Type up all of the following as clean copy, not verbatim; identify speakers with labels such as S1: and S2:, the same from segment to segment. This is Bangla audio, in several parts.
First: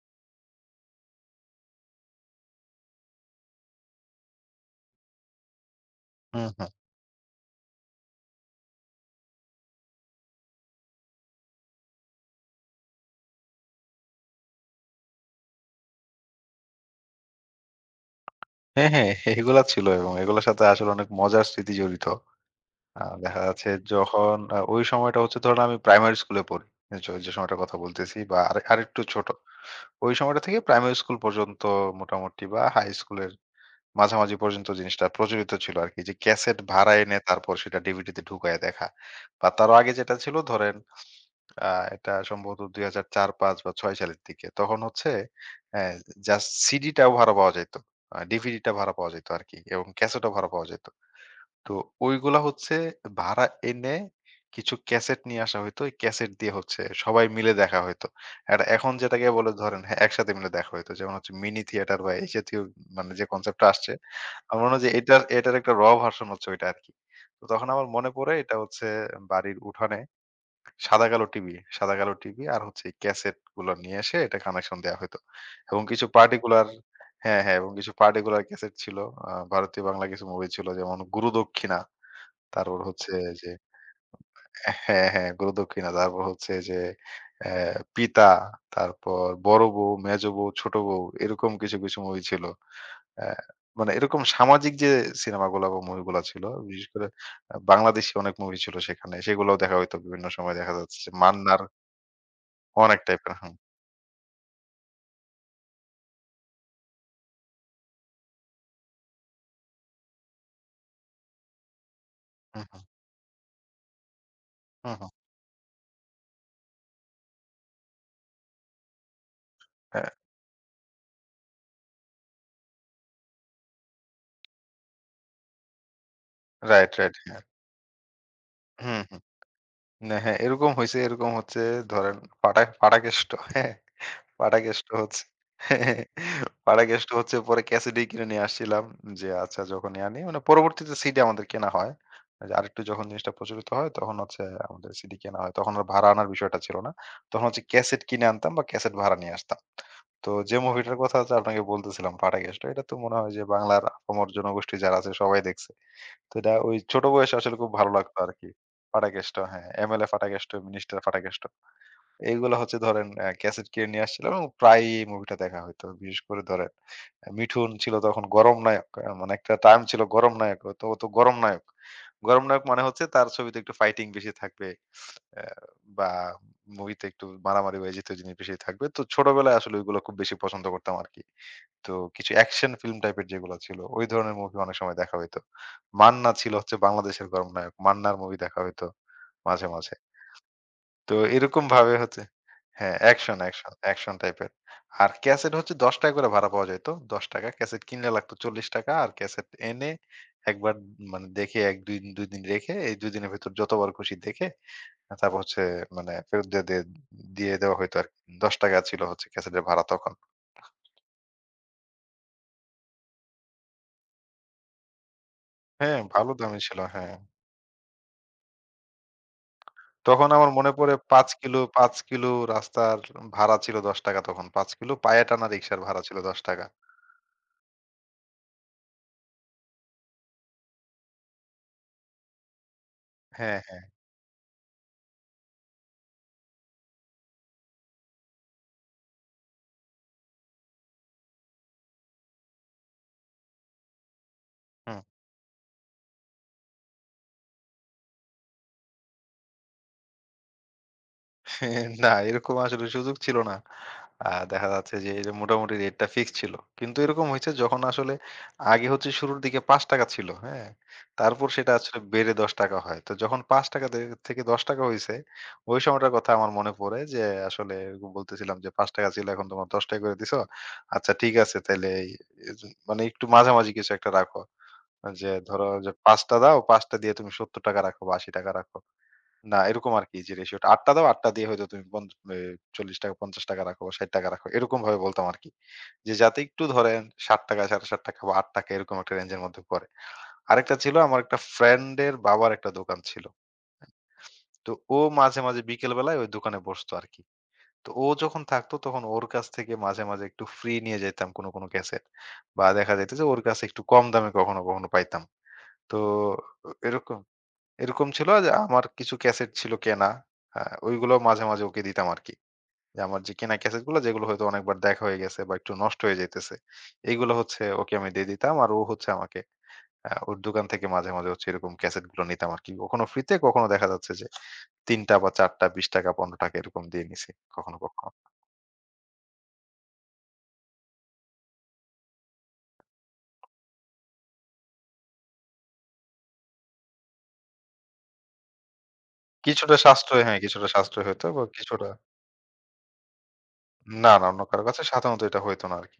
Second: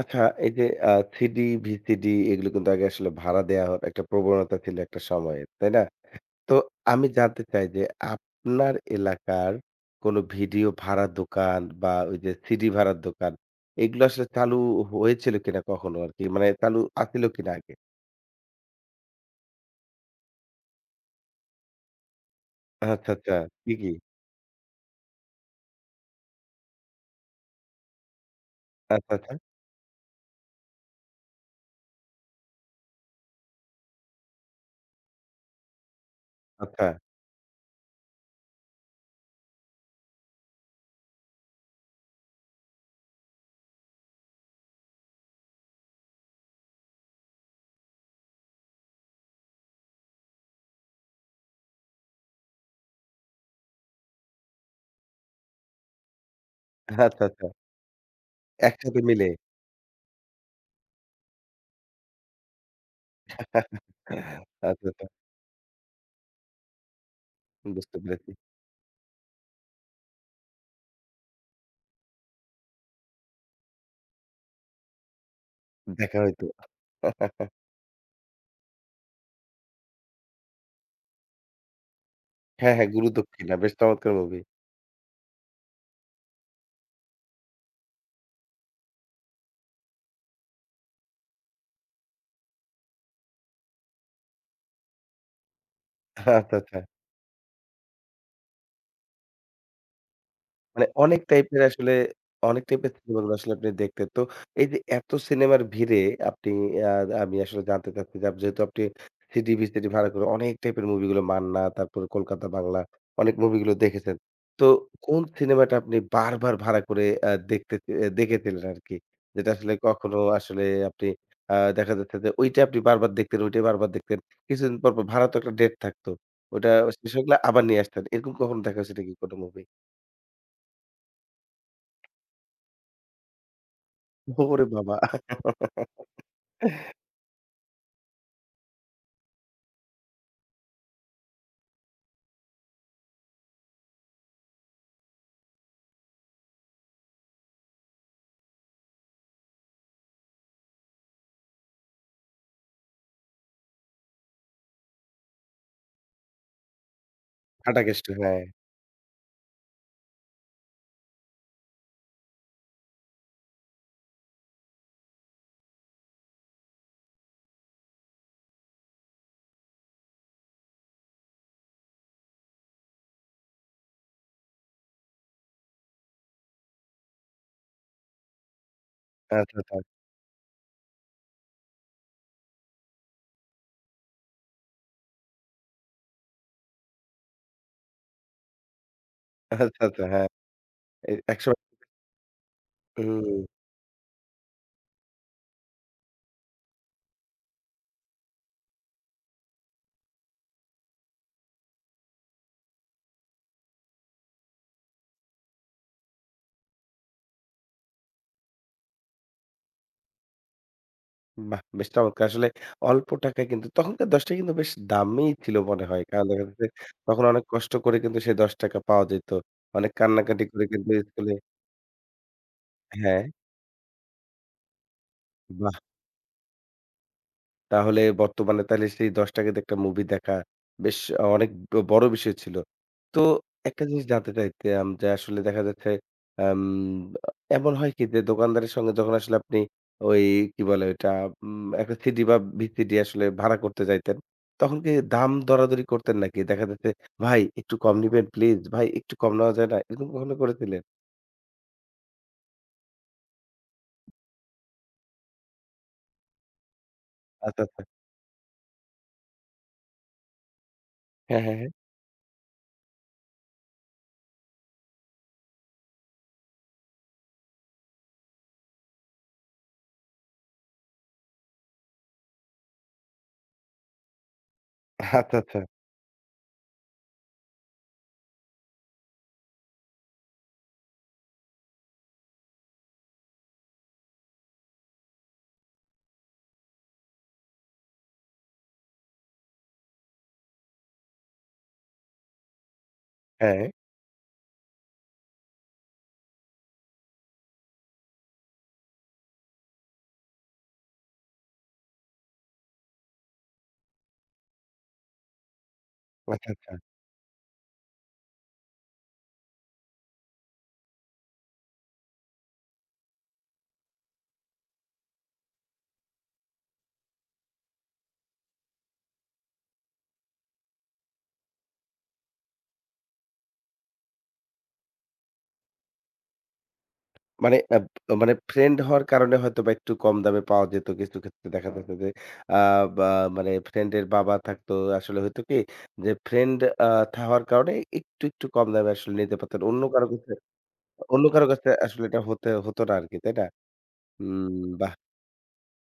S1: আচ্ছা, এই যে আ সিডি, ভিসিডি এগুলো কিন্তু আগে আসলে ভাড়া দেয়া হতো। একটা প্রবণতা ছিল একটা সময়ে, তাই না?
S2: হুম,
S1: তো
S2: হুম।
S1: আমি জানতে চাই যে আপনার এলাকার কোন ভিডিও ভাড়ার দোকান বা ওই যে সিডি ভাড়ার দোকান এগুলো আসলে চালু হয়েছিল কিনা কখনো আরকি? মানে চালু আছিল কিনা আগে?
S2: হ্যাঁ, হ্যাঁ, এগুলা ছিল এবং এগুলোর সাথে আসলে অনেক মজার স্মৃতি জড়িত।
S1: আচ্ছা, আচ্ছা।
S2: দেখা যাচ্ছে
S1: কি, কি?
S2: যখন ওই সময়টা হচ্ছে ধরুন আমি প্রাইমারি স্কুলে পড়ি। য যে সময়টার কথা বলতেছি বা আরে আরেকটু
S1: আচ্ছা,
S2: ছোট।
S1: আচ্ছা,
S2: ওই সময়টা থেকে প্রাইমারি স্কুল পর্যন্ত মোটামুটি বা হাই স্কুলের মাঝামাঝি পর্যন্ত জিনিসটা প্রচলিত ছিল আরকি। যে ক্যাসেট
S1: আচ্ছা,
S2: ভাড়া এনে তারপর সেটা ডিভিডিতে ঢুকায়ে দেখা। বা তারও আগে যেটা ছিল ধরেন আ এটা সম্ভবত ২০০৪-৫ বা ৬ সালের দিকে। তখন হচ্ছে অ্যা জাস্ট সিডিটাও ভাড়া পাওয়া যাইত। ডিভিডিটা ভাড়া পাওয়া যাইত আরকি এবং ক্যাসেটও ভাড়া পাওয়া যাইত। তো ওইগুলা হচ্ছে ভাড়া এনে কিছু ক্যাসেট নিয়ে আসা হইতো। ওই ক্যাসেট দিয়ে হচ্ছে
S1: আচ্ছা,
S2: সবাই
S1: আচ্ছা।
S2: মিলে দেখা হইতো। এটা এখন
S1: একসাথে
S2: যেটাকে
S1: মিলে।
S2: বলে ধরেন হ্যাঁ, একসাথে মিলে দেখা হইতো। যেমন হচ্ছে মিনি থিয়েটার বা এই জাতীয়, মানে যে কনসেপ্টটা আসছে, আমার
S1: আচ্ছা,
S2: মনে হয় যে
S1: আচ্ছা।
S2: এটার একটা র ভার্সন হচ্ছে ওইটা আরকি। তো তখন আমার
S1: বুঝতে
S2: মনে
S1: পেরেছি।
S2: পড়ে এটা হচ্ছে বাড়ির উঠানে সাদা কালো টিভি, সাদা কালো টিভি আর হচ্ছে এই ক্যাসেটগুলো নিয়ে এসে এটা কানেকশন দেয়া হইতো। এবং কিছু
S1: দেখা হইতো।
S2: পার্টিকুলার। হ্যাঁ, হ্যাঁ, এবং কিছু পার্টিকুলার ক্যাসেট ছিল। ভারতীয় বাংলা কিছু মুভি ছিল যেমন 'গুরুদক্ষিণা',
S1: হ্যাঁ,
S2: তারপর
S1: হ্যাঁ, 'গুরু
S2: হচ্ছে যে
S1: দক্ষিণা' বেশ চমৎকার মুভি।
S2: হ্যাঁ, হ্যাঁ, 'গুরুদক্ষিণা', তারপর হচ্ছে যে অ্যা 'পিতা', তারপর 'বড় বউ', 'মেজ বউ', 'ছোট বউ' এরকম কিছু মুভি ছিল। অ্যা মানে এরকম সামাজিক যে সিনেমাগুলা বা মুভিগুলা ছিল,
S1: আচ্ছা, আচ্ছা।
S2: বিশেষ করে বাংলাদেশী অনেক মুভি ছিল সেখানে। সেগুলোও দেখা হইতো বিভিন্ন সময় দেখা
S1: মানে
S2: যাচ্ছে যে
S1: অনেক টাইপের
S2: 'মান্নার'
S1: আসলে অনেক টাইপের
S2: অনেক টাইপের।
S1: সিনেমাগুলো আসলে আপনি দেখতেন। এই যে এত সিনেমার ভিড়ে আপনি আ আমি আসলে জানতে চাচ্ছি যে যেহেতু আপনি সিডি, ভিসিডি ভাড়া করে অনেক টাইপের মুভিগুলো মান্না, তারপরে কলকাতা
S2: হুম,
S1: বাংলা
S2: হুম,
S1: অনেক মুভিগুলো দেখেছেন। তো
S2: হুম।
S1: কোন সিনেমাটা আপনি বারবার ভাড়া করে আ দেখতে এ দেখেছিলেন আরকি? যেটা আসলে
S2: হ্যাঁ,
S1: কখনো আসলে আপনি দেখা যাচ্ছে যে ঐটা আপনি বারবার দেখতেন, ঐটাই বারবার দেখতেন। কিছুদিন পর, পর ভাড়া তো একটা ডেট থাকতো। ওটা
S2: রাইট,
S1: শেষ
S2: রাইট।
S1: হয়ে গেলে
S2: হ্যাঁ।
S1: আবার নিয়ে আসতেন। এরকম কখনো দেখা হয়েছে
S2: হুম,
S1: নাকি
S2: হুম।
S1: কোনো মুভি?
S2: না, হ্যাঁ, এরকম হইছে। এরকম হচ্ছে ধরেন পাটাকেষ্ট, হ্যাঁ?
S1: ওরে
S2: পাটাকেষ্ট
S1: বাবা!
S2: হচ্ছে পাটাকেষ্ট হচ্ছে পরে ক্যাসিডি কিনে নিয়ে আসছিলাম। যে আচ্ছা যখন ইয়া নেই মানে পরবর্তীতে সিডি আমাদের কেনা হয়। আরেকটু যখন জিনিসটা প্রচলিত হয় তখন হচ্ছে আমাদের সিডি কেনা হয়। তখন আর ভাড়া আনার বিষয়টা ছিল না। তখন হচ্ছে ক্যাসেট কিনে আনতাম বা ক্যাসেট ভাড়া নিয়ে আসতাম। তো যে মুভিটার কথা হচ্ছে আপনাকে বলতেছিলাম পাটাকেষ্ট। এটা তো মনে হয় যে বাংলার আপামর জনগোষ্ঠী যারা আছে সবাই দেখছে। তো এটা ওই ছোট বয়সে আসলে খুব
S1: ফাটা
S2: ভালো
S1: কেষ্ট
S2: লাগতো
S1: হ্যাঁ।
S2: আরকি। ফাটাকেষ্ট হ্যাঁ, এমএলএ ফাটাকেষ্ট, মিনিস্টার ফাটাকেষ্ট। এইগুলা হচ্ছে ধরেন ক্যাসেট কিনে নিয়ে আসছিলাম এবং প্রায়ই এই মুভিটা দেখা হইতো। বিশেষ করে ধরেন মিঠুন ছিল তখন গরম নায়ক। মানে একটা টার্ম ছিল গরম নায়ক। তো ও তো গরম নায়ক। গরম নায়ক মানে হচ্ছে তার ছবিতে একটু ফাইটিং বেশি থাকবে, অ্যা বা মুভিতে একটু মারামারি বা এই জাতীয় জিনিস বেশি থাকবে। তো
S1: আচ্ছা,
S2: ছোটবেলায় আসলে
S1: আচ্ছা,
S2: ওইগুলো খুব বেশি পছন্দ করতাম আরকি। তো কিছু অ্যাকশন ফিল্ম টাইপের যেগুলো ছিল, ওই ধরনের মুভি অনেক সময় দেখা হইতো। মান্না ছিল হচ্ছে বাংলাদেশের গর্বনায়ক। মান্নার মুভি দেখা হইতো মাঝে,
S1: আচ্ছা,
S2: মাঝে।
S1: আচ্ছা হ্যাঁ। এ
S2: তো
S1: একসময়
S2: এরকম ভাবে হচ্ছে হ্যাঁ,
S1: হুম,
S2: অ্যাকশন টাইপের। আর ক্যাসেট হচ্ছে ৳১০ করে ভাড়া পাওয়া যাইত। ৳১০ ক্যাসেট কিনলে লাগতো ৳৪০, আর ক্যাসেট এনে একবার মানে দেখে ১ ২ ২ দিন রেখে এই ২ দিনের ভেতর যতবার খুশি দেখে তারপর হচ্ছে মানে ফেরত দিয়ে দিয়ে দিয়ে দেওয়া হইতো আরকি। ৳১০ ছিল হচ্ছে ক্যাসেটের ভাড়া তখন।
S1: বাহ! বেশ চমৎকার। আসলে অল্প টাকায় কিন্তু তখনকার ৳১০ কিন্তু বেশ দামি ছিল মনে
S2: হ্যাঁ,
S1: হয়। কারণ
S2: ভালো
S1: দেখা
S2: দামই
S1: যাচ্ছে
S2: ছিল। হ্যাঁ।
S1: তখন অনেক কষ্ট করে কিন্তু সেই ৳১০ পাওয়া যেত। অনেক
S2: তখন
S1: কান্নাকাটি
S2: আমার
S1: করে
S2: মনে
S1: কিন্তু
S2: পড়ে ৫
S1: স্কুলে
S2: কিলো ৫ কিলো রাস্তার
S1: হ্যাঁ,
S2: ভাড়া ছিল ৳১০ তখন। ৫ কিলো পায়ে টানা
S1: বাহ!
S2: রিকশার ভাড়া ছিল ৳১০।
S1: তাহলে বর্তমানে তাইলে সেই ৳১০ দিয়ে একটা মুভি দেখা বেশ অনেক বড় বিষয় ছিল। তো
S2: হ্যাঁ,
S1: একটা জিনিস জানতে চাইতাম যে আসলে দেখা যাচ্ছে আম এমন হয় কি যে দোকানদারের সঙ্গে যখন আসলে আপনি ওই কি বলে ওইটা উম একটা সিডি বা ভিসিডি আসলে ভাড়া করতে যাইতেন, তখন কি
S2: হ্যাঁ।
S1: দাম দরাদরি করতেন নাকি? দেখা যাচ্ছে, "ভাই একটু কম নিবেন প্লিজ, ভাই একটু কম নেওয়া যায় না?" এরকম কখনো করেছিলেন?
S2: না, এরকম আসলে সুযোগ ছিল না। দেখা যাচ্ছে যে এই যে মোটামুটি রেটটা ফিক্স ছিল। কিন্তু এরকম হইছে
S1: আচ্ছা,
S2: যখন
S1: আচ্ছা।
S2: আসলে আগে হচ্ছে শুরুর দিকে ৳৫ ছিল, হ্যাঁ?
S1: হ্যাঁ,
S2: তারপর
S1: হ্যাঁ, হ্যাঁ।
S2: সেটা আসলে বেড়ে ৳১০ হয়। তো যখন ৳৫ তে থেকে ৳১০ হইছে, ওই সময়টার কথা আমার মনে পড়ে যে আসলে এরকম বলতেছিলাম যে ৳৫ ছিল এখন তোমরা ৳১০ করে দিছো। আচ্ছা, ঠিক আছে, তাইলে এই এজ মানে একটু মাঝামাঝি কিছু একটা রাখো। যে
S1: আচ্ছা, আচ্ছা।
S2: ধরো যে ৳৫ দাও, ৳৫ দিয়ে তুমি ৳৭০ রাখো বা ৳৮০ রাখো। না, এরকম আরকি যে রেশিওটা ৮ টা দাও, ৮ টা দিয়ে হয়তো তুমি পন এ ৳৪০, ৳৫০ রাখো বা ৳৬০ রাখো। এরকমভাবে বলতাম আরকি। যে যাতে একটু ধরেন ৳৬০, ৳৬.৫ বা ৳৮ এরকম একটা রেঞ্জের মধ্যে পড়ে। আরেকটা ছিল, আমার একটা ফ্রেন্ডের বাবার একটা দোকান ছিল।
S1: হ্যাঁ,
S2: তো ও মাঝে মাঝে বিকেল বেলায় ওই দোকানে বসতো আরকি। তো ও যখন থাকতো তখন ওর কাছ থেকে মাঝে মাঝে একটু ফ্রি নিয়ে যাইতাম কোনো ক্যাসেট। বা দেখা যাইত যে ওর কাছে একটু কম দামে কখনো কখনো পাইতাম। তো
S1: আচ্ছা, আচ্ছা।
S2: এরকম এরকম ছিল যে আমার কিছু ক্যাসেট ছিল কেনা। হ্যাঁ, ওইগুলো মাঝে মাঝে ওকে দিতাম আরকি। যে আমার যে কেনা ক্যাসেটগুলো যেগুলো হয়তো অনেকবার দেখা হয়ে গেছে বা একটু নষ্ট হয়ে যাইতেছে। এইগুলো হচ্ছে ওকে আমি দিয়ে দিতাম। আর ও হচ্ছে আমাকে ওর দোকান থেকে মাঝে মাঝে হচ্ছে এরকম ক্যাসেটগুলো নিতাম আরকি। কখনো ফ্রিতে, কখনো দেখা যাচ্ছে যে ৩ টা বা ৪ টা ৳20 ৳15 এরকম দিয়ে নিছি
S1: মানে
S2: কখনো,
S1: আব
S2: কখনো।
S1: মানে ফ্রেন্ড হওয়ার কারণে হয়তোবা একটু কম দামে পাওয়া যেত। কিছু ক্ষেত্রে দেখা যেত যে আ বা মানে ফ্রেন্ডের বাবা থাকতো। আসলে হয়তো কি যে ফ্রেন্ড আ থা হওয়ার কারণে একটু, একটু কম দামে আসলে নিতে পারতেন।
S2: কিছুটা
S1: অন্য কারো
S2: সাশ্রয়
S1: কাছে
S2: হ্যাঁ, কিছুটা সাশ্রয়
S1: অন্য
S2: হতো বা
S1: কারো কাছে
S2: কিছুটা।
S1: আসলে এটা হতে হতো না আরকি। তাই না?
S2: না, না, অন্য
S1: হুম,
S2: কারো কাছে
S1: বাহ!
S2: সাধারণত এটা হইতো না আরকি।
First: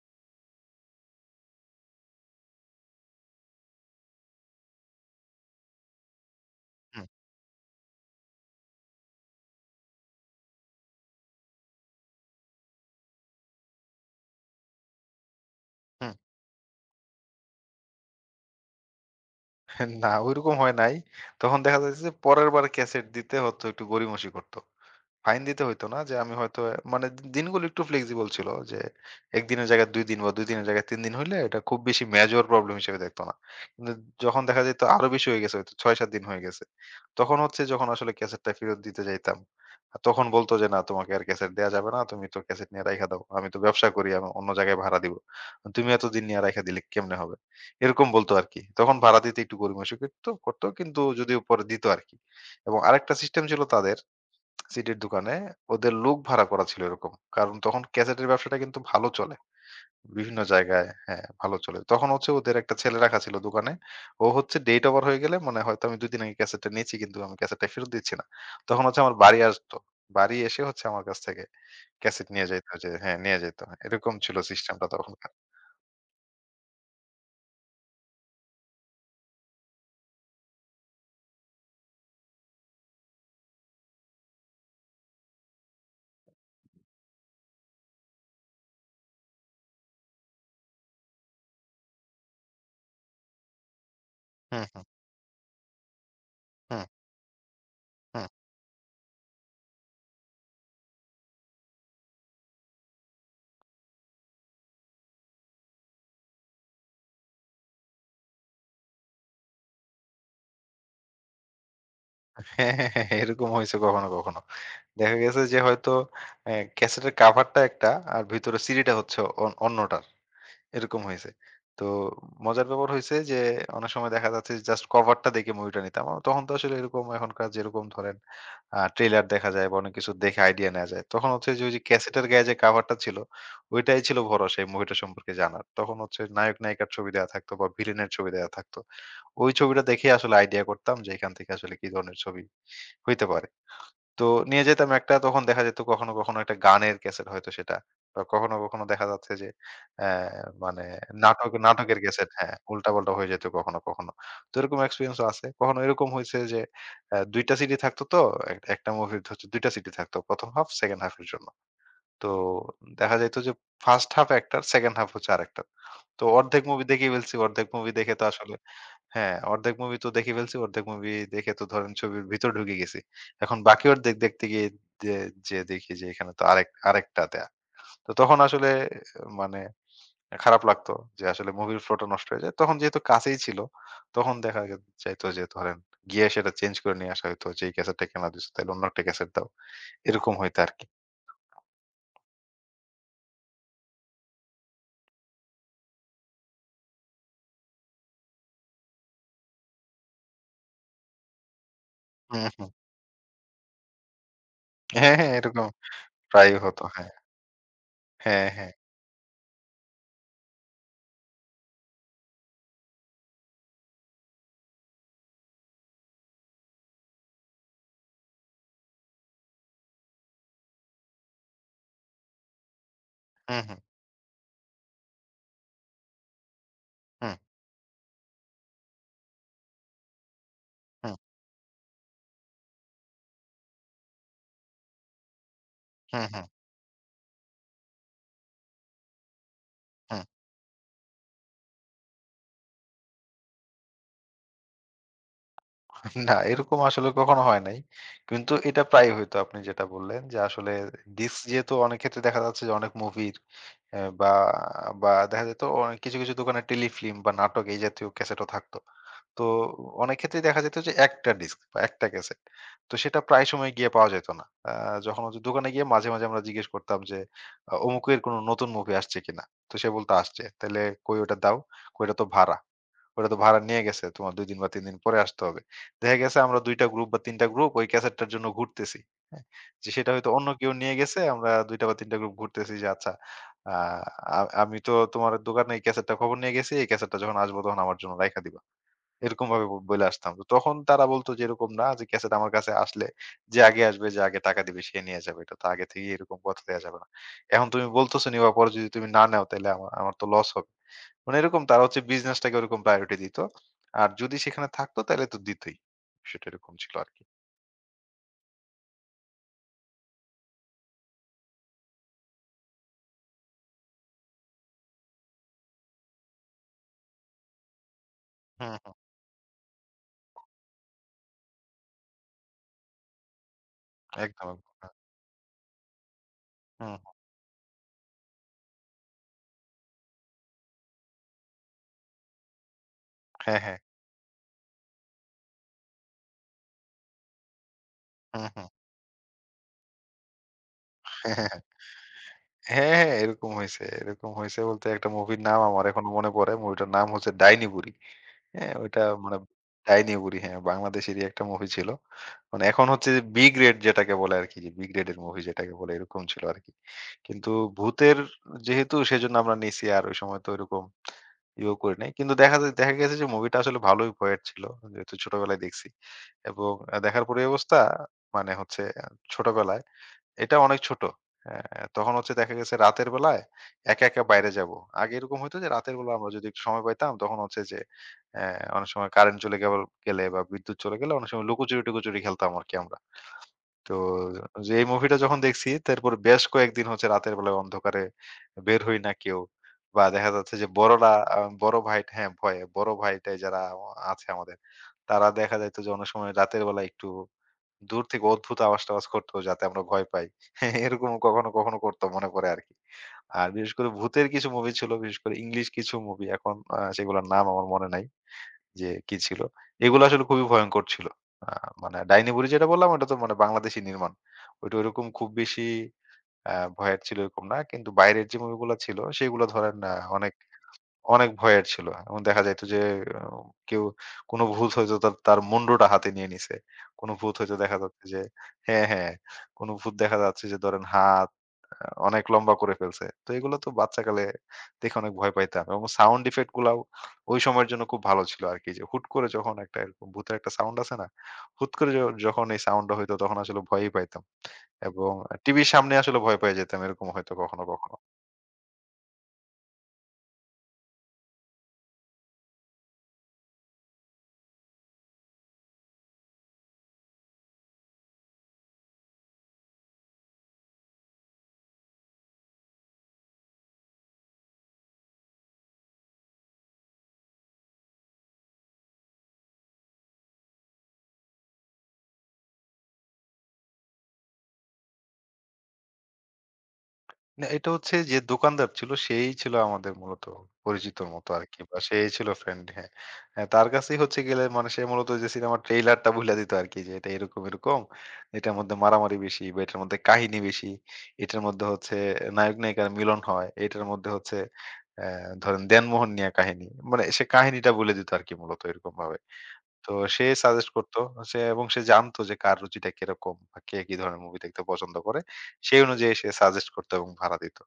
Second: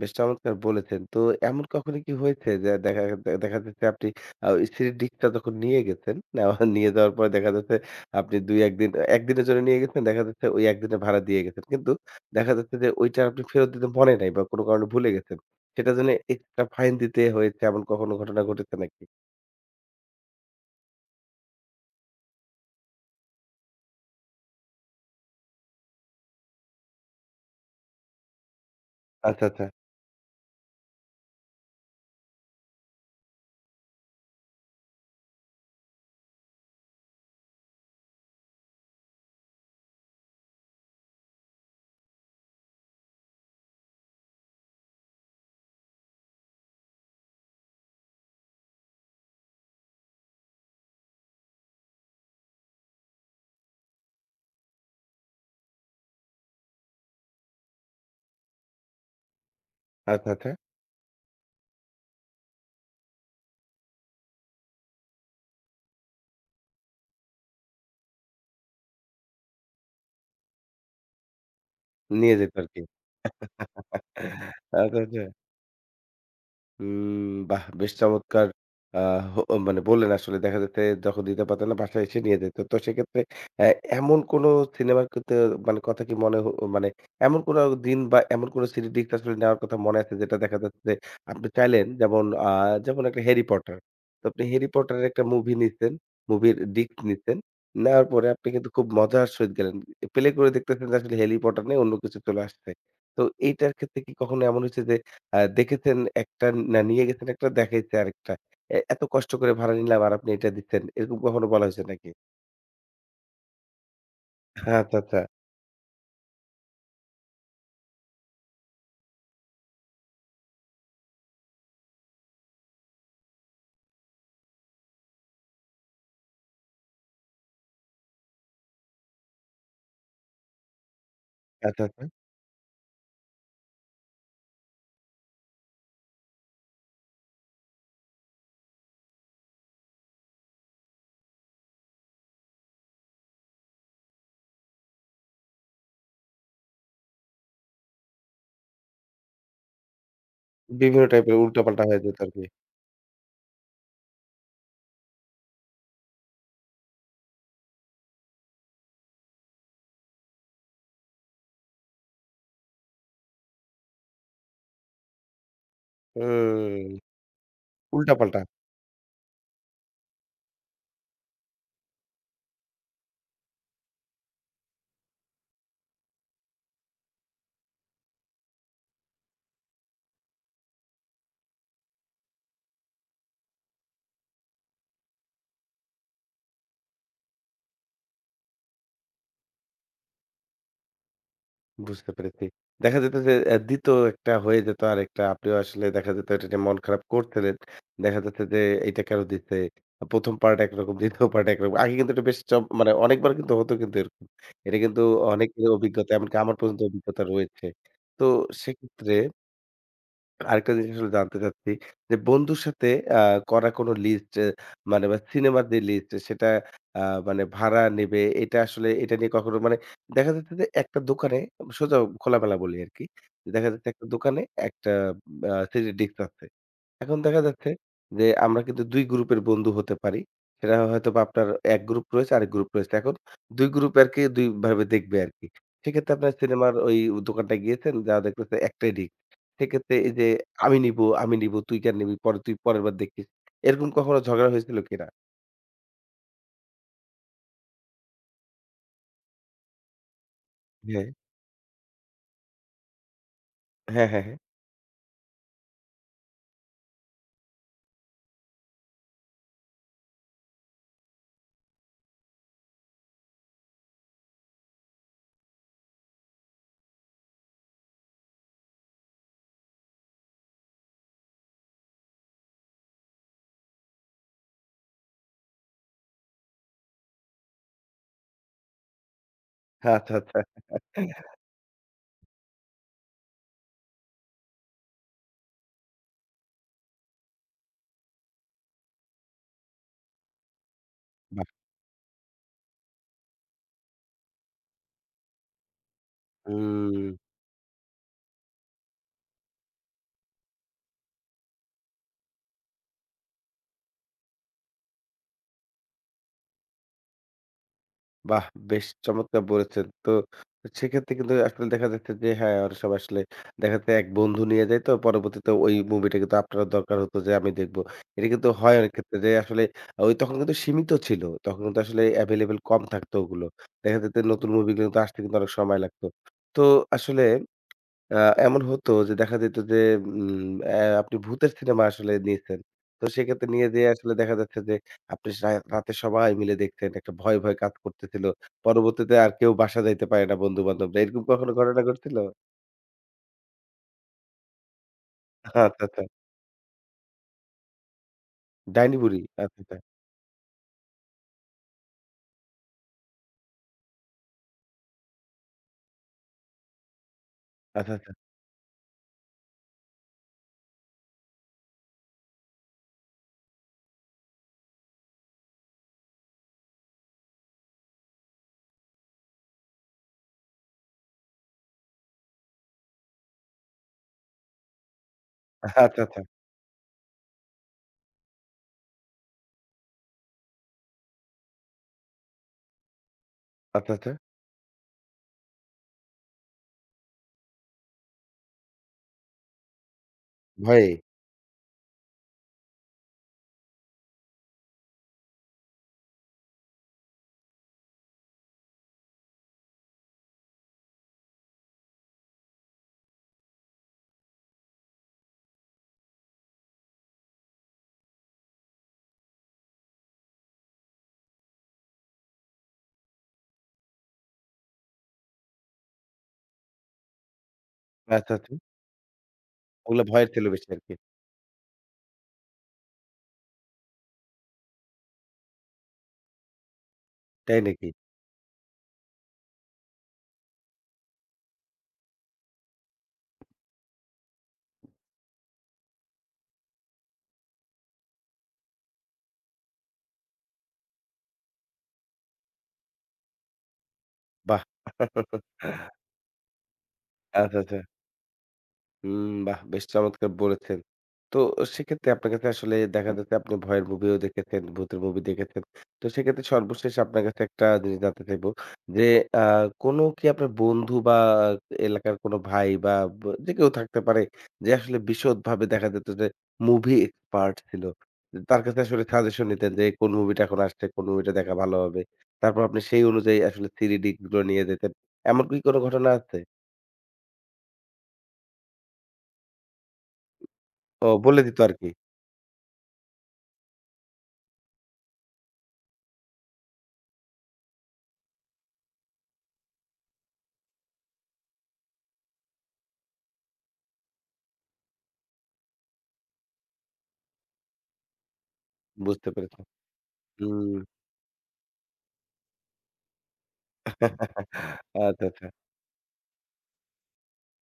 S1: বেশ চমৎকার বলেছেন। এমন কখনো কি হয়েছে যে দেখা দেখা যাচ্ছে আপনি স্ত্রীর দিকটা যখন নিয়ে গেছেন, নেওয়া নিয়ে
S2: হুম,
S1: যাওয়ার পরে দেখা যাচ্ছে আপনি ২-১ দিন ১ দিনের জন্য নিয়ে গেছেন, দেখা যাচ্ছে ওই ১ দিনের ভাড়া দিয়ে গেছেন। কিন্তু দেখা যাচ্ছে যে ওইটা আপনি ফেরত দিতে মনে নাই বা কোনো কারণে ভুলে গেছেন। সেটার জন্য
S2: হুম।
S1: এক্সট্রা ফাইন দিতে হয়েছে এমন কখনো ঘটনা ঘটেছে নাকি?
S2: না, ঐরকম হয় নাই। তখন দেখা যাচ্ছে যে পরের বার ক্যাসেট দিতে হতো একটু গড়িমসি করত। ফাইন দিতে হইতো না, যে আমি হয়তো মানে দিনগুলো একটু ফ্লেক্সিবল ছিল যে ১
S1: আচ্ছা, আচ্ছা,
S2: দিনের জায়গায় ২ দিন বা ২ দিনের জায়গায় ৩ দিন হইলে এটা খুব বেশি মেজর প্রবলেম হিসেবে দেখতো না। কিন্তু যখন দেখা যেত আরো বেশি হয়ে গেছে হয়তো ৬-৭ দিন হয়ে গেছে। তখন হচ্ছে যখন আসলে ক্যাসেটটা ফেরত দিতে যাইতাম, আর তখন বলত যে, "না, তোমাকে আর ক্যাসেট দেয়া যাবে না। তুমি তো ক্যাসেট নিয়ে রাইখা দাও। আমি তো ব্যবসা করি। আমি অন্য জায়গায় ভাড়া দিব। তুমি এতদিন নিয়ে রাইখা দিলে কেমনে হবে?" এরকম বলত আরকি। তখন ভাড়া দিতে একটু গড়িমসি করত করত কিন্তু যদিও পরে দিত আরকি। এবং আরেকটা সিস্টেম ছিল তাদের সিডির দোকানে ওদের লোক ভাড়া করা ছিল এরকম। কারণ তখন ক্যাসেটের ব্যবসাটা কিন্তু ভালো চলে।
S1: আচ্ছা,
S2: বিভিন্ন
S1: আচ্ছা।
S2: জায়গায় হ্যাঁ, ভালো চলে। তখন হচ্ছে ওদের একটা ছেলে রাখা ছিল দোকানে। ও হচ্ছে ডেট ওভার হয়ে গেলে মানে হয়তো আমি ২ দিন আগে ক্যাসেটটা নিয়েছি কিন্তু আমি ক্যাসেটটা ফেরত দিচ্ছি না। তখন হচ্ছে আমার বাড়ি আসতো। বাড়ি এসে হচ্ছে আমার কাছ থেকে ক্যাসেট
S1: নিয়ে
S2: নিয়ে
S1: যেত
S2: যাইত
S1: আরকি।
S2: যে হ্যাঁ, নিয়ে যাইত। এরকম ছিল সিস্টেমটা
S1: আচ্ছা, আচ্ছা।
S2: তখনকার।
S1: হুম, বাহ! বেশ চমৎকার আ হো মানে বললেন আসলে দেখা যাচ্ছে যখন দিতে পারতেন না বাসায় এসে নিয়ে যেত। তো সেক্ষেত্রে অ্যা এমন কোন সিনেমার কতে মানে কথা কি মনে হো মানে এমন কোন দিন বা এমন কোন সিরিজ ডিস্ক আসলে নেওয়ার কথা মনে আছে যেটা দেখা যাচ্ছে যে আপনি চাইলেন যেমন যেমন একটা 'হ্যারি পটার।' তো আপনি
S2: হুম,
S1: 'হ্যারি
S2: হুম,
S1: পটারের' একটা মুভি নিছেন, মুভির
S2: হুম,
S1: ডিস্ক নিছেন। নেওয়ার
S2: হুম।
S1: পরে আপনি কিন্তু খুব মজার সহিত গেলেন। প্লে করে দেখতেছেন যে আসলে 'হ্যারি পটার' নেই অন্য কিছু চলে আসছে। তো এইটার ক্ষেত্রে কি কখনো এমন হয়েছে যে আ দেখেছেন একটা না নিয়ে গেছেন একটা দেখাইছে আরেকটা। এ এত কষ্ট করে ভাড়া নিলাম আর আপনি এটা দিচ্ছেন। এরকম কখনো বলা হয়েছে নাকি?
S2: হ্যাঁ, হ্যাঁ, হ্যাঁ, এরকম হইছে কখনো কখনো।
S1: আচ্ছা,
S2: দেখা
S1: আচ্ছা,
S2: গেছে যে হয়তো ক্যাসেটের কাভারটা একটা আর ভিতরে সিডিটা হচ্ছে অন্যটার। এরকম হয়েছে। তো মজার ব্যাপার হইছে যে, অনেক সময় দেখা যাচ্ছে যে জাস্ট কভারটা দেখে মুভিটা নিতাম। তখন তো আসলে এরকম এখনকার যেরকম ধরেন ট্রেইলার দেখা যায় বা অনেক কিছু দেখে আইডিয়া নেয়া যায়। তখন হচ্ছে যে ওই যে
S1: আচ্ছা, আচ্ছা।
S2: ক্যাসেটের গায়ে যে কভারটা ছিল, ওইটাই ছিল ভরসা এই মুভিটা সম্পর্কে জানার। তখন হচ্ছে নায়ক নায়িকার ছবি দেয়া থাকতো বা ভিলেনের ছবি দেয়া থাকতো। ওই ছবিটা দেখেই আসলে আইডিয়া করতাম যে এখান থেকে আসলে কি ধরনের ছবি হইতে পারে। তো নিয়ে যেতাম একটা তখন দেখা যেত কখনো কখনো একটা গানের ক্যাসেট হয়তো সেটা। বা কখনো কখনো দেখা যাচ্ছে যে অ্যা মানে
S1: বিভিন্ন টাইপের
S2: নাটক
S1: উল্টাপাল্টা
S2: নাটকের
S1: হয়ে যেত
S2: ক্যাসেট
S1: আরকি।
S2: হ্যাঁ, উল্টা-পাল্টা হয়ে যেত কখনো কখনো। তো এরকম এক্সপেরিয়েন্স ও আছে। কখনো এরকম হইছে যে ২ টা সিডি থাকতো তো একটা মুভির হচ্ছে ২ টা সিডি থাকতো। ১ম হাফ, সেকেন্ড হাফ এর জন্য। তো দেখা যাইত যে ফার্স্ট হাফ একটার, সেকেন্ড হাফ হচ্ছে আরেকটার। তো অর্ধেক মুভি
S1: হুম,
S2: দেখেই ফেলছি। অর্ধেক মুভি দেখে তো
S1: উল্টাপাল্টা।
S2: আসলে হ্যাঁ, অর্ধেক মুভি তো দেখে ফেলছি। অর্ধেক মুভি দেখে তো ধরেন ছবির ভিতর ঢুকে গেছি। এখন বাকি অর্ধেক দেখতে গিয়ে যে যেয়ে দেখি যে এখানে তো আরেকটা দেয়া। তো তখন আসলে মানে খারাপ লাগতো যে আসলে মুভির ফ্লোটা নষ্ট হয়ে যায়। তখন যেহেতু কাছেই ছিল, তখন দেখা গে যাইত যে ধরেন গিয়ে সেটা চেঞ্জ করে নিয়ে আসা হইতো। যে এই ক্যাসেটটা কেন দিছো? তাইলে অন্য একটা ক্যাসেট দাও। এরকম হইতো আরকি।
S1: বুঝতে পেরেছি। দেখা যেত যে ২য় একটা হয়ে যেত আরেকটা। আপনিও আসলে দেখা যেত এটা নিয়ে মন খারাপ করছিলেন। দেখা যাচ্ছে যে এইটা কেন দিছে? ১ম পার্ট একরকম ২য় পার্ট একরকম। আগে কিন্তু এটা বেশ
S2: হুম,
S1: চম
S2: হুম।
S1: মানে অনেকবার কিন্তু হতো কিন্তু এরকম। এটা কিন্তু
S2: হ্যাঁ, হ্যাঁ, এরকম
S1: অনেকের অভিজ্ঞতা এমনকি আমার
S2: প্রায়ই
S1: পর্যন্ত
S2: হতো। হ্যাঁ,
S1: অভিজ্ঞতা রয়েছে। তো
S2: হ্যাঁ, হ্যাঁ।
S1: সেক্ষেত্রে আরেকটা জিনিস আসলে জানতে চাচ্ছি যে বন্ধুর সাথে আ করা কোনো লিস্ট মানে বা সিনেমার যে লিস্ট সেটা আ মানে ভাড়া নেবে এটা আসলে এটা নিয়ে কখনো মানে দেখা যাচ্ছে যে একটা দোকানে সোজা খোলামেলা বলি আরকি।
S2: হুম,
S1: দেখা
S2: হুম,
S1: যাচ্ছে একটা দোকানে একটা থ্রি ডি ডিস্ক আছে। এখন
S2: হুম,
S1: দেখা যাচ্ছে যে আমরা কিন্তু ২ গ্রুপের বন্ধু হতে পারি। সেটা
S2: হুম,
S1: হয়তোবা আপনার এক গ্রুপ রয়েছে, আরেক গ্রুপ রয়েছে। এখন ২ গ্রুপ আরকি ২ ভাবে দেখবে আরকি। সেক্ষেত্রে
S2: হুম,
S1: আপনার
S2: হুম,
S1: সিনেমার ওই দোকানটায় গিয়েছেন, যা দেখতেছে একটাই ডিস্ক। সেক্ষেত্রে এই
S2: হুম।
S1: যে আমি নিবো, আমি নিবো, তুই কেন নিবি? পরে তুই পরের বার দেখিস। এরকম কখনো ঝগড়া হয়েছিল কিনা?
S2: না, এরকম আসলে কখনো হয় নাই। কিন্তু এটা প্রায়ই হইতো আপনি যেটা বললেন যে আসলে
S1: হ্যাঁ।
S2: ডিস্ক যেহেতু অনেক ক্ষেত্রে দেখা যাচ্ছে যে অনেক মুভির অ্যা
S1: হ্যাঁ, হ্যাঁ,
S2: বা
S1: হ্যাঁ।
S2: বা দেখা যেত অনেক কিছু দোকানে টেলিফিল্ম বা নাটক এই জাতীয় ক্যাসেটও থাকতো। তো অনেক ক্ষেত্রেই দেখা যেত যে একটা ডিস্ক বা একটা ক্যাসেট। তো সেটা প্রায় সময় গিয়ে পাওয়া যেত না। আ যখন হচ্ছে দোকানে গিয়ে মাঝে মাঝে আমরা জিজ্ঞেস করতাম যে অমুকের কোনো নতুন মুভি আসছে কিনা? তো সে বলতো আসছে। তাইলে কই ওটা দাও? কই, ওটা তো ভাড়া। ওটা তো ভাড়া নিয়ে গেছে। তোমার ২ দিন বা ৩ দিন পরে আসতে হবে। দেখা গেছে আমরা ২ টা গ্রুপ বা ৩ টা গ্রুপ ওই ক্যাসেটটার জন্য ঘুরতেছি। হ্যাঁ? যে সেটা
S1: আচ্ছা,
S2: হয়তো
S1: আচ্ছা।
S2: অন্য কেউ নিয়ে গেছে। আমরা ২ টা বা ৩ টা গ্রুপ ঘুরতেছি যে আচ্ছা, আ আ আমি তো তোমার দোকানে এই ক্যাসেটটার খবর নিয়ে গেছি। এই ক্যাসেটটা যখন আসবো তখন আমার জন্য রাইখা দিবা। এরকম ভাবে বইলা আসতাম। তো তখন তারা বলতো যে
S1: বাহ!
S2: এরকম না যে ক্যাসেট আমার কাছে আসলে যে আগে আসবে, যে আগে টাকা দিবে সে নিয়ে যাবে। এটা তো আগে থেকেই এরকম কথা দেয়া
S1: হুম,
S2: যাবে না। এখন তুমি বলতেছো নিবা পরে যদি তুমি না নেও তাইলে আমার তো লস হবে। মানে এরকম তারা হচ্ছে বিজনেসটাকে ওরকম প্রায়োরিটি দিত। আর যদি সেখানে থাকতো তাইলে তো দিতই। সেটা এরকম ছিল আরকি।
S1: বাহ! বেশ চমৎকার বলেছেন। তো সেক্ষেত্রে কিন্তু আসলে দেখা যাচ্ছে যে হ্যাঁ, অনেক সময় আসলে দেখা যাচ্ছে এক বন্ধু নিয়ে যায় তো পরবর্তীতে ওই মুভিটা কিন্তু আপনার দরকার হতো যে আমি দেখবো। এটা কিন্তু
S2: হুম,
S1: হয় অনেক
S2: হুম।
S1: ক্ষেত্রে যে আসলে ওই তখন কিন্তু সীমিত ছিল। তখন কিন্তু আসলে এভেইলেবল কম থাকতো ওগুলো। দেখা যেত
S2: একদম,
S1: নতুন মুভিগুলো
S2: একদম।
S1: কিন্তু আসতে কিন্তু অনেক সময় লাগতো। তো
S2: হ্যাঁ। হুম, হুম।
S1: আসলে আ এমন হতো যে দেখা যেত যে উম অ্যা আপনি ভূতের সিনেমা আসলে নিয়েছেন। তো সেক্ষেত্রে
S2: হ্যাঁ,
S1: নিয়ে
S2: হ্যাঁ।
S1: যেয়ে আসলে দেখা যাচ্ছে যে আপনি রাতে সবাই মিলে দেখছেন একটা ভয়, ভয় কাজ করতেছিল।
S2: হুম, হুম।
S1: পরবর্তীতে আর কেউ বাসা যাইতে পারে না বন্ধু-বান্ধবরা। এরকম
S2: হ্যাঁ, হ্যাঁ,
S1: কখনো
S2: হ্যাঁ।
S1: ঘটনা ঘটছিল?
S2: হ্যাঁ, হ্যাঁ, এরকম হইছে। এরকম হইছে বলতে একটা মুভির নাম
S1: আচ্ছা,
S2: আমার
S1: আচ্ছা।
S2: এখনো মনে পড়ে। মুভিটার নাম হচ্ছে 'ডাইনি বুড়ি'। হ্যাঁ,
S1: ডাইনি
S2: ওইটা
S1: বুড়ি।
S2: মানে
S1: আচ্ছা, আচ্ছা।
S2: ডাইনিবুড়ি হ্যাঁ, বাংলাদেশেরই একটা মুভি ছিল। মানে এখন হচ্ছে যে বি গ্রেড যেটাকে বলে আরকি যে বি গ্রেডের মুভি যেটাকে বলে এরকম ছিল আরকি। কিন্তু
S1: আচ্ছা, আচ্ছা।
S2: ভূতের যেহেতু সেজন্য আমরা নিছি আর ওই সময় তো ওইরকম ইয়েও করি নাই। কিন্তু দেখা গেছে যে মুভিটা আসলে ভালোই ভয়ের ছিল। যেহেতু ছোটবেলায় দেখছি। এবং দেখার পরে এই অবস্থা, মানে হচ্ছে ছোটবেলায় এটা অনেক ছোট। হ্যাঁ, তখন হচ্ছে দেখা গেছে রাতের বেলায় একা একা বাইরে যাবো। আগে এরকম হইতো যে রাতের
S1: আচ্ছা,
S2: বেলা
S1: আচ্ছা।
S2: আমরা যদি একটু সময় পাইতাম তখন হচ্ছে যে অ্যা অনেক সময় কারেন্ট চলে গেল গেলে বা বিদ্যুৎ চলে গেলে অনেক সময় লুকোচুরি-টুকোচুরি খেলতাম আরকি আমরা। তো
S1: আচ্ছা, আচ্ছা।
S2: যে এই মুভিটা যখন দেখছি তারপরে বেশ কয়েকদিন হচ্ছে রাতের বেলায় অন্ধকারে বের হই না কেউ। বা দেখা যাচ্ছে যে
S1: ভয়ে?
S2: বড়রা বড় ভাই হ্যাঁ, ভয়ে বড় ভাইটাই যারা আছে আমাদের, তারা দেখা যাইত যে অনেক সময় রাতের বেলায় একটু দূর থেকে অদ্ভুত আওয়াজ-টাওয়াজ করতো যাতে আমরা ভয় পাই। এরকম কখনো কখনো করতো মনে পড়ে আরকি। আর বিশেষ করে ভূতের কিছু মুভি ছিল, বিশেষ করে ইংলিশ কিছু মুভি এখন সেগুলোর নাম আমার মনে নাই যে কি ছিল। এগুলো আসলে খুবই ভয়ংকর ছিল। আ মানে ডাইনি বুড়ি যেটা বললাম ওটা তো মানে বাংলাদেশী নির্মাণ। ওইটা ওইরকম খুব বেশি ভয়ের ছিল এরকম না। কিন্তু বাইরের
S1: আচ্ছা,
S2: যে
S1: আচ্ছা।
S2: মুভিগুলা ছিল সেগুলো ধরেন
S1: ওগুলা ভয়ের
S2: অনেক
S1: ছিল বেশি আরকি।
S2: অনেক ভয়ের ছিল। এবং দেখা যাইত যে আ কেউ কোন ভূত হয়তো তার তার মুন্ডটা হাতে নিয়ে নিছে। কোন ভূত হয়তো
S1: তাই
S2: দেখা
S1: নাকি?
S2: যাচ্ছে যে হ্যাঁ, হ্যাঁ। কোন ভূত দেখা যাচ্ছে যে ধরেন হাত অনেক লম্বা করে ফেলছে। তো এগুলো তো বাচ্চাকালে দেখে অনেক ভয় পাইতাম। এবং সাউন্ড ইফেক্ট গুলাও ওই সময়ের জন্য খুব ভালো ছিল আরকি। যে হুট করে যখন একটা এরকম ভূতের একটা সাউন্ড আছে না? হুট করে যখন এই সাউন্ডটা হইতো তখন আসলে ভয়ই পাইতাম।
S1: বাহ!
S2: এবং টিভির সামনে আসলে ভয় পেয়ে যেতাম এরকম হয়তো
S1: আচ্ছা,
S2: কখনো,
S1: আচ্ছা।
S2: কখনো।
S1: হুম, বাহ! বেশ চমৎকার বলেছেন। তো সেক্ষেত্রে আপনার কাছে আসলে দেখা যাচ্ছে আপনি ভয়ের মুভিও দেখেছেন, ভূতের মুভি দেখেছেন। তো সেক্ষেত্রে সর্বশেষ আপনার কাছে একটা জিনিস জানতে চাইবো যে, আ কোনো কি আপনার বন্ধু বা এলাকার কোনো ভাই বা যে কেউ থাকতে পারে যে আসলে বিশদভাবে দেখা যেত যে মুভি এক্সপার্ট ছিল। তার কাছে আসলে সাজেশন নিতেন যে কোন মুভিটা এখন আসছে, কোন মুভিটা দেখা ভালো হবে। তারপর আপনি সেই অনুযায়ী আসলে সিডি ডিস্ক গুলো নিয়ে যেতেন। এমন কি কোনো ঘটনা আছে?
S2: না, এটা হচ্ছে যে দোকানদার ছিল সেই ছিল আমাদের মূলত পরিচিতর
S1: ও
S2: মতো
S1: বলে দিত
S2: আরকি বা
S1: আরকি।
S2: সেই ছিল ফ্রেন্ড হ্যাঁ। হ্যাঁ, তার কাছেই হচ্ছে গেলে মানে সে মূলত যে সিনেমার ট্রেইলারটা বুইলা দিত আরকি যে এটা এরকম। এটার মধ্যে মারামারি বেশি বা এটার মধ্যে কাহিনী বেশি। এটার মধ্যে হচ্ছে নায়ক-নায়িকার মিলন হয়। এটার মধ্যে হচ্ছে অ্যা ধরেন দেনমোহর নিয়া কাহিনী। মানে সে কাহিনীটা বলে দিত আরকি মূলত এরকমভাবে।
S1: বুঝতে পেরেছি।
S2: তো সে সাজেস্ট
S1: হুম।
S2: করত। সে জানতো যে কার রুচিটা কিরকম বা কে কি ধরনের মুভি দেখতে
S1: আচ্ছা,
S2: পছন্দ করে।
S1: আচ্ছা।
S2: সেই অনুযায়ী সে সাজেস্ট করত এবং ভাড়া দিত।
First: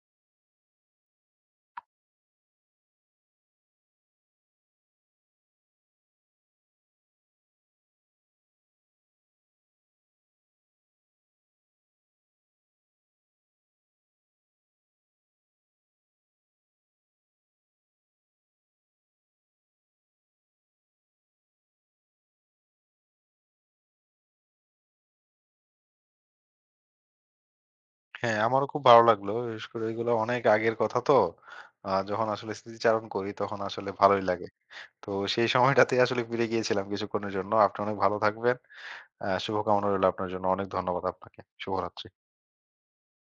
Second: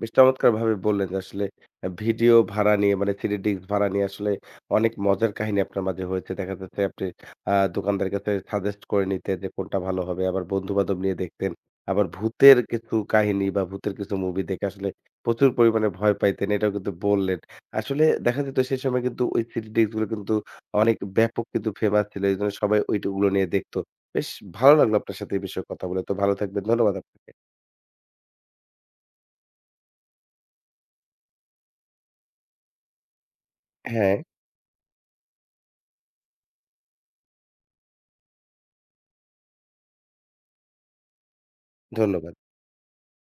S1: বেশ চমৎকারভাবে বললেন যে আসলে ভিডিও ভাড়া নিয়ে মানে থ্রি ডিস্ক ভাড়া নিয়ে আসলে অনেক মজার কাহিনী আপনার মাঝে হয়েছে। দেখা যাচ্ছে আপনি দোকানদারের কাছে সাজেস্ট করে নিতেন যে কোনটা ভালো হবে। আবার বন্ধু-বান্ধব নিয়ে দেখতেন। আবার ভূতের কিছু কাহিনী বা ভূতের কিছু মুভি দেখে আসলে প্রচুর পরিমাণে ভয় পাইতেন এটাও কিন্তু বললেন। আসলে দেখা যেত সেই সময় কিন্তু ওই থ্রি ডিস্ক গুলো কিন্তু অনেক ব্যাপক কিন্তু ফেমাস ছিল। এজন্য সবাই ওইগুলো নিয়ে দেখত। বেশ ভালো লাগলো আপনার সাথে এই বিষয়ে কথা বলে। তো ভালো থাকবেন। ধন্যবাদ আপনাকে।
S2: হ্যাঁ, আমারও খুব ভালো লাগলো। বিশেষ করে এগুলো অনেক আগের কথা তো। যখন আসলে স্মৃতিচারণ করি তখন আসলে
S1: হ্যাঁ,
S2: ভালোই লাগে। তো সেই সময়টাতে আসলে ফিরে গিয়েছিলাম কিছুক্ষণের জন্য। আপনি অনেক ভালো থাকবেন। শুভকামনা রইলো আপনার জন্য। অনেক ধন্যবাদ আপনাকে। শুভরাত্রি।
S1: ধন্যবাদ।